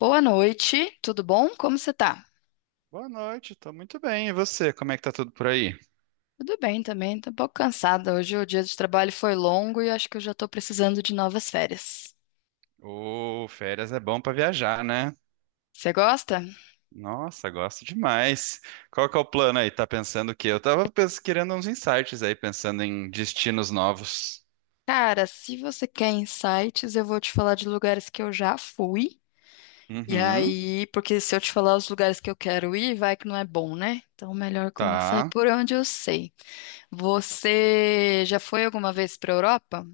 Boa noite, tudo bom? Como você tá? Boa noite, tô muito bem. E você, como é que tá tudo por aí? Tudo bem também, tô um pouco cansada. Hoje o dia de trabalho foi longo e acho que eu já tô precisando de novas férias. Ô, férias é bom pra viajar, né? Você gosta? Nossa, gosto demais. Qual que é o plano aí? Tá pensando o quê? Eu tava querendo uns insights aí, pensando em destinos novos. Cara, se você quer insights, eu vou te falar de lugares que eu já fui. E Uhum, aí, porque se eu te falar os lugares que eu quero ir, vai que não é bom, né? Então, melhor começar tá. por onde eu sei. Você já foi alguma vez para Europa?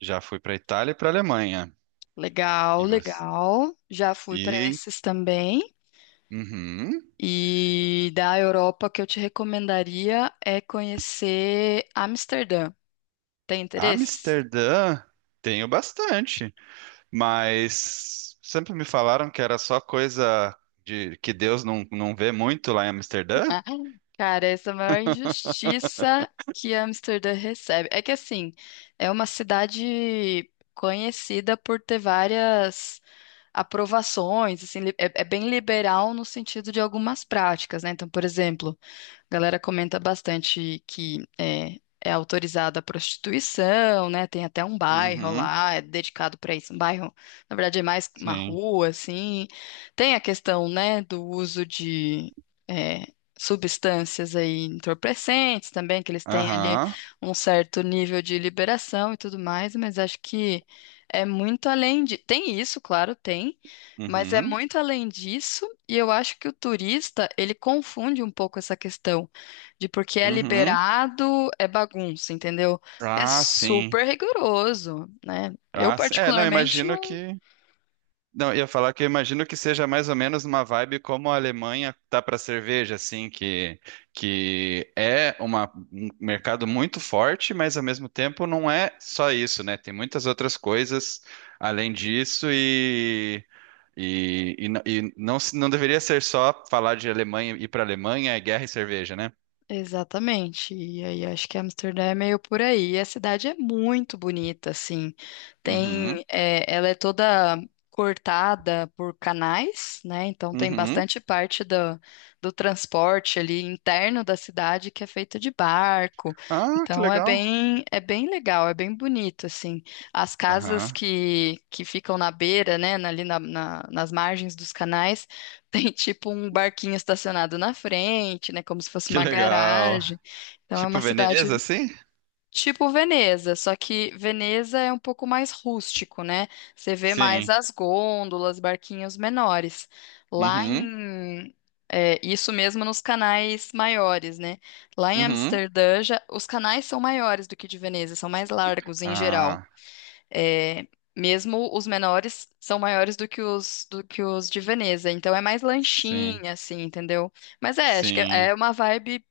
Já fui pra Itália e pra Alemanha. Legal, E você? legal. Já fui para E, esses também. uhum. E da Europa, o que eu te recomendaria é conhecer Amsterdã. Tem interesse? Amsterdã, tenho bastante, mas sempre me falaram que era só coisa de que Deus não vê muito lá em Amsterdã. Cara, essa é a maior injustiça que Amsterdã recebe. É que assim, é uma cidade conhecida por ter várias aprovações, assim, é, é bem liberal no sentido de algumas práticas, né? Então, por exemplo, a galera comenta bastante que é autorizada a prostituição, né? Tem até um bairro Uhum, lá, é dedicado para isso, um bairro, na verdade, é mais uma sim. rua, assim. Tem a questão, né, do uso de é, substâncias aí entorpecentes também, que eles têm ali Aham. um certo nível de liberação e tudo mais, mas acho que é muito além de. Tem isso, claro, tem, mas é Uhum, muito além disso, e eu acho que o turista, ele confunde um pouco essa questão de porque é uhum. liberado, é bagunça, entendeu? É Ah, sim. super rigoroso, né? Eu, Ah, sim. É, não, particularmente, imagino que. Não, eu ia falar que eu imagino que seja mais ou menos uma vibe como a Alemanha tá para cerveja, assim, que é um mercado muito forte, mas ao mesmo tempo não é só isso, né? Tem muitas outras coisas além disso e. E, e não não deveria ser só falar de Alemanha, ir para Alemanha, é guerra e cerveja, né? exatamente. E aí acho que Amsterdã é meio por aí. E a cidade é muito bonita, assim. Tem, Uhum, é, ela é toda cortada por canais, né? Então tem uhum. bastante parte do transporte ali interno da cidade que é feita de barco. Ah, que Então legal. É bem legal, é bem bonito, assim. As casas Aham. Que ficam na beira, né? Ali nas margens dos canais. Tem tipo um barquinho estacionado na frente, né? Como se fosse Que uma legal. garagem. Então é Tipo uma cidade Veneza, assim? tipo Veneza, só que Veneza é um pouco mais rústico, né? Você vê mais Sim. as gôndolas, barquinhos menores. Lá Uhum. em. É, isso mesmo nos canais maiores, né? Lá em Uhum. Amsterdã, já, os canais são maiores do que de Veneza, são mais largos em geral. Ah, É, mesmo os menores são maiores do que os de Veneza, então é mais sim. lanchinha, assim, entendeu? Mas é, acho que é Sim. uma vibe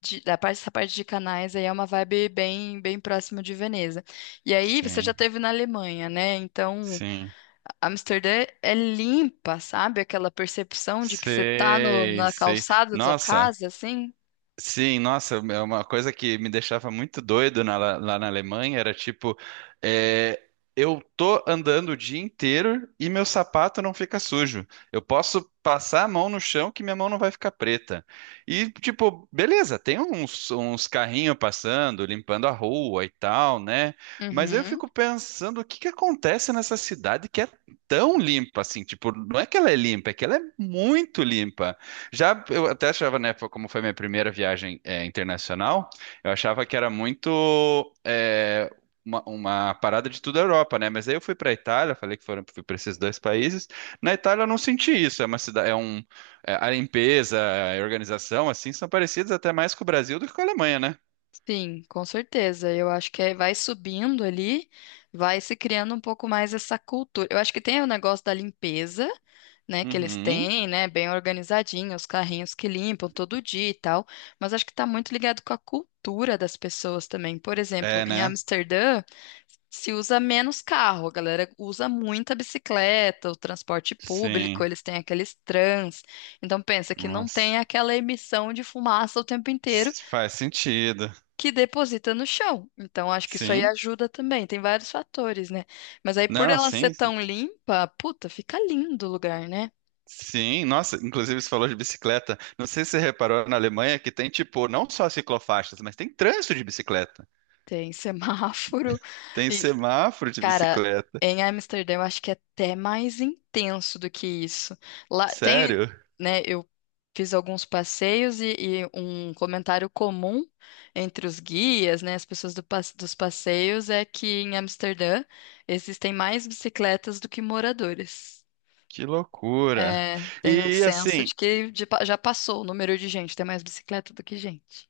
da parte, essa parte de canais aí é uma vibe bem próxima de Veneza. E aí você já Sim. teve na Alemanha, né? Então Sim. Amsterdã é limpa, sabe? Aquela percepção de que você tá Sei, na sei. calçada da sua Nossa, casa, assim. sim, nossa, é uma coisa que me deixava muito doido lá na Alemanha era tipo, é, eu tô andando o dia inteiro e meu sapato não fica sujo. Eu posso passar a mão no chão que minha mão não vai ficar preta. E tipo, beleza, tem uns carrinhos passando, limpando a rua e tal, né? Mas eu Uhum. fico pensando o que que acontece nessa cidade que é tão limpa assim, tipo, não é que ela é limpa, é que ela é muito limpa. Já eu até achava, né, como foi minha primeira viagem internacional, eu achava que era muito é, uma parada de toda a Europa, né? Mas aí eu fui para a Itália, falei que foram fui para esses dois países. Na Itália eu não senti isso. É uma cidade, é um a limpeza, a organização, assim, são parecidas até mais com o Brasil do que com a Alemanha, né? Sim, com certeza. Eu acho que aí vai subindo ali, vai se criando um pouco mais essa cultura. Eu acho que tem o negócio da limpeza, né, que eles Uhum. têm, né, bem organizadinho, os carrinhos que limpam todo dia e tal, mas acho que tá muito ligado com a cultura das pessoas também. Por exemplo, É, em né? Amsterdã, se usa menos carro, a galera usa muita bicicleta, o transporte público, Sim. eles têm aqueles trans. Então pensa que não Nossa. tem aquela emissão de fumaça o tempo inteiro Faz sentido. que deposita no chão. Então, acho que isso aí Sim. ajuda também. Tem vários fatores, né? Mas aí, por Não, ela ser sim. tão limpa, puta, fica lindo o lugar, né? Sim, nossa, inclusive você falou de bicicleta. Não sei se você reparou na Alemanha que tem, tipo, não só ciclofaixas, mas tem trânsito de bicicleta. Tem semáforo. Tem E, semáforo de cara, bicicleta. em Amsterdã, eu acho que é até mais intenso do que isso. Lá tem, Sério? né? Eu fiz alguns passeios e um comentário comum entre os guias, né? As pessoas do dos passeios é que em Amsterdã existem mais bicicletas do que moradores. Que loucura. É, tem um E senso assim, de que de já passou o número de gente, tem mais bicicleta do que gente.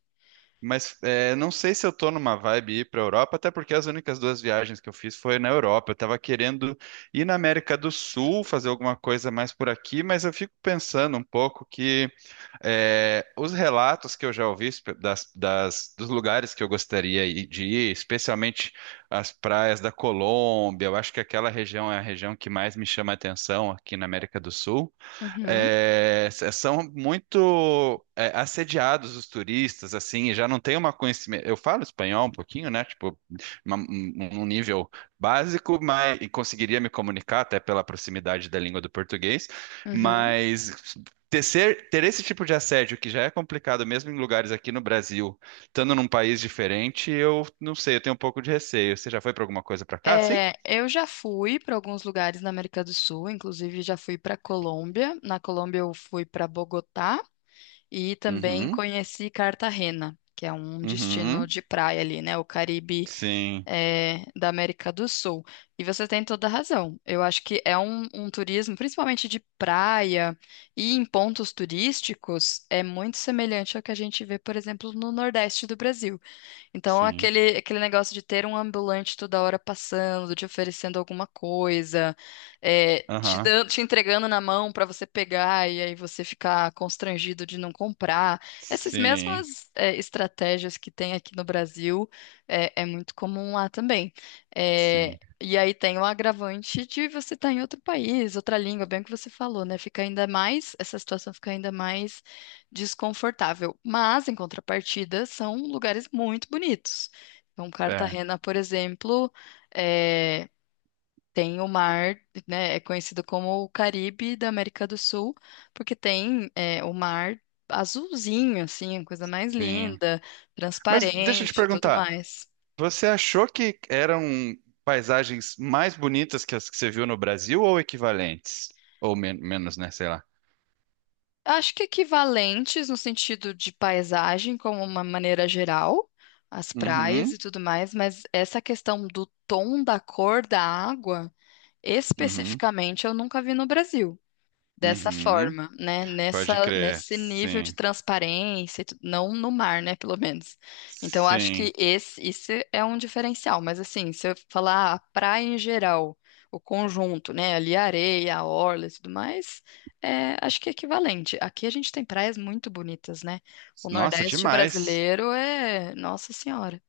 mas é, não sei se eu tô numa vibe ir pra Europa, até porque as únicas duas viagens que eu fiz foi na Europa. Eu tava querendo ir na América do Sul, fazer alguma coisa mais por aqui, mas eu fico pensando um pouco que. É, os relatos que eu já ouvi dos lugares que eu de ir, especialmente as praias da Colômbia, eu acho que aquela região é a região que mais me chama a atenção aqui na América do Sul Uhum, é, são muito assediados os turistas, assim, e já não tem uma conhecimento. Eu falo espanhol um pouquinho, né? Tipo, uma- um, um nível básico, mas e conseguiria me comunicar até pela proximidade da língua do português, uhum. mas ter esse tipo de assédio que já é complicado mesmo em lugares aqui no Brasil, estando num país diferente, eu não sei, eu tenho um pouco de receio. Você já foi para alguma coisa para cá, sim? É, eu já fui para alguns lugares na América do Sul, inclusive já fui para Colômbia. Na Colômbia eu fui para Bogotá e também Uhum, conheci Cartagena, que é um destino uhum, de praia ali, né? O Caribe sim, é, da América do Sul. E você tem toda a razão. Eu acho que é um turismo, principalmente de praia e em pontos turísticos, é muito semelhante ao que a gente vê, por exemplo, no Nordeste do Brasil. Então, sim. Aquele negócio de ter um ambulante toda hora passando, te oferecendo alguma coisa, é, te Aham. dando, te entregando na mão para você pegar e aí você ficar constrangido de não comprar. Essas Sim, mesmas, é, estratégias que tem aqui no Brasil, é, é muito comum lá também. É, sim. e aí tem o agravante de você estar em outro país, outra língua, bem o que você falou, né? Fica ainda mais, essa situação fica ainda mais desconfortável. Mas, em contrapartida, são lugares muito bonitos. Então, É, Cartagena, por exemplo, é, tem o mar, né? É conhecido como o Caribe da América do Sul, porque tem é, o mar azulzinho, assim, a coisa mais sim. linda, Mas deixa eu te transparente, e tudo perguntar, mais. você achou que eram paisagens mais bonitas que as que você viu no Brasil ou equivalentes? Ou menos, né? Sei lá. Acho que equivalentes no sentido de paisagem, como uma maneira geral, as praias Uhum, e tudo mais, mas essa questão do tom da cor da água uhum, especificamente, eu nunca vi no Brasil dessa uhum. forma, né? Pode crer. Nesse nível de Sim, transparência, e não no mar, né? Pelo menos. Então, eu acho que sim. esse, isso é um diferencial. Mas, assim, se eu falar ah, a praia em geral, o conjunto, né? Ali a areia, a orla e tudo mais, é, acho que é equivalente. Aqui a gente tem praias muito bonitas, né? O Nossa, Nordeste demais. brasileiro é. Nossa Senhora.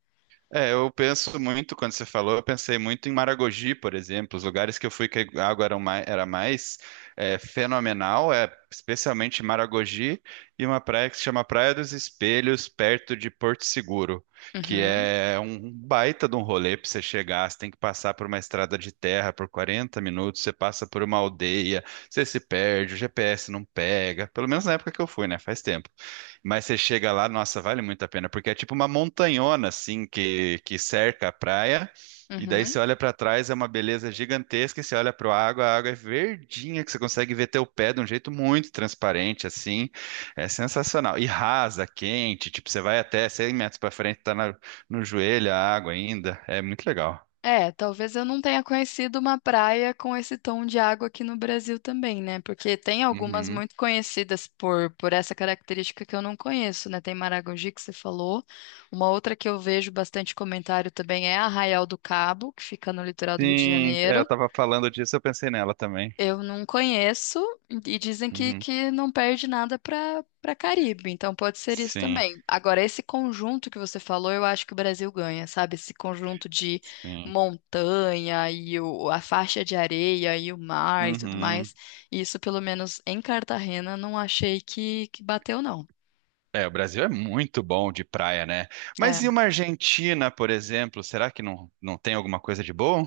É, eu penso muito, quando você falou, eu pensei muito em Maragogi, por exemplo, os lugares que eu fui que a água era mais fenomenal, é especialmente Maragogi e uma praia que se chama Praia dos Espelhos, perto de Porto Seguro, que Uhum, é um baita de um rolê para você chegar, você tem que passar por uma estrada de terra por 40 minutos, você passa por uma aldeia, você se perde, o GPS não pega, pelo menos na época que eu fui, né? Faz tempo. Mas você chega lá, nossa, vale muito a pena, porque é tipo uma montanhona assim que cerca a praia, e daí uhum. você olha pra trás, é uma beleza gigantesca, e você olha para a água é verdinha, que você consegue ver teu pé de um jeito muito transparente, assim, é sensacional. E rasa, quente, tipo, você vai até 100 metros pra frente, no joelho a água ainda, é muito legal. É, talvez eu não tenha conhecido uma praia com esse tom de água aqui no Brasil também, né? Porque tem algumas Uhum. muito conhecidas por essa característica que eu não conheço, né? Tem Maragogi, que você falou. Uma outra que eu vejo bastante comentário também é Arraial do Cabo, que fica no litoral do Rio de Sim, é, eu Janeiro. tava falando disso, eu pensei nela também. Eu não conheço e dizem Uhum. que não perde nada para Caribe, então pode ser isso Sim, também. Agora, esse conjunto que você falou, eu acho que o Brasil ganha, sabe? Esse conjunto de sim. montanha e a faixa de areia e o mar e tudo Uhum. mais. Isso, pelo menos em Cartagena, não achei que bateu, não. É, o Brasil é muito bom de praia, né? É. Mas e uma Argentina, por exemplo? Será que não tem alguma coisa de bom?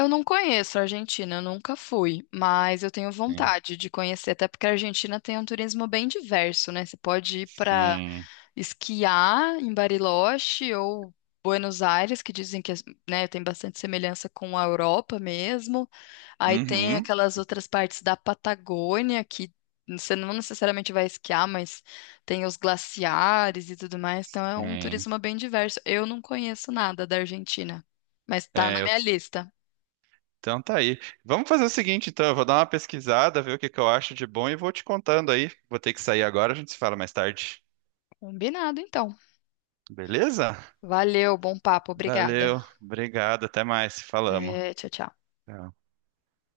Eu não conheço a Argentina, eu nunca fui, mas eu tenho Sim. vontade de conhecer, até porque a Argentina tem um turismo bem diverso, né? Você pode ir para Sim. esquiar em Bariloche ou Buenos Aires, que dizem que, né, tem bastante semelhança com a Europa mesmo. Aí tem Uhum. aquelas outras partes da Patagônia que você não necessariamente vai esquiar, mas tem os glaciares e tudo mais. Então é um Sim. turismo bem diverso. Eu não conheço nada da Argentina, mas tá na É, eu- minha lista. então tá aí. Vamos fazer o seguinte, então. Eu vou dar uma pesquisada, ver o que que eu acho de bom e vou te contando aí. Vou ter que sair agora, a gente se fala mais tarde. Combinado, então. Beleza? Valeu, bom papo, obrigada. Valeu. Obrigado. Até mais. Falamos. Até, tchau, tchau. Tchau.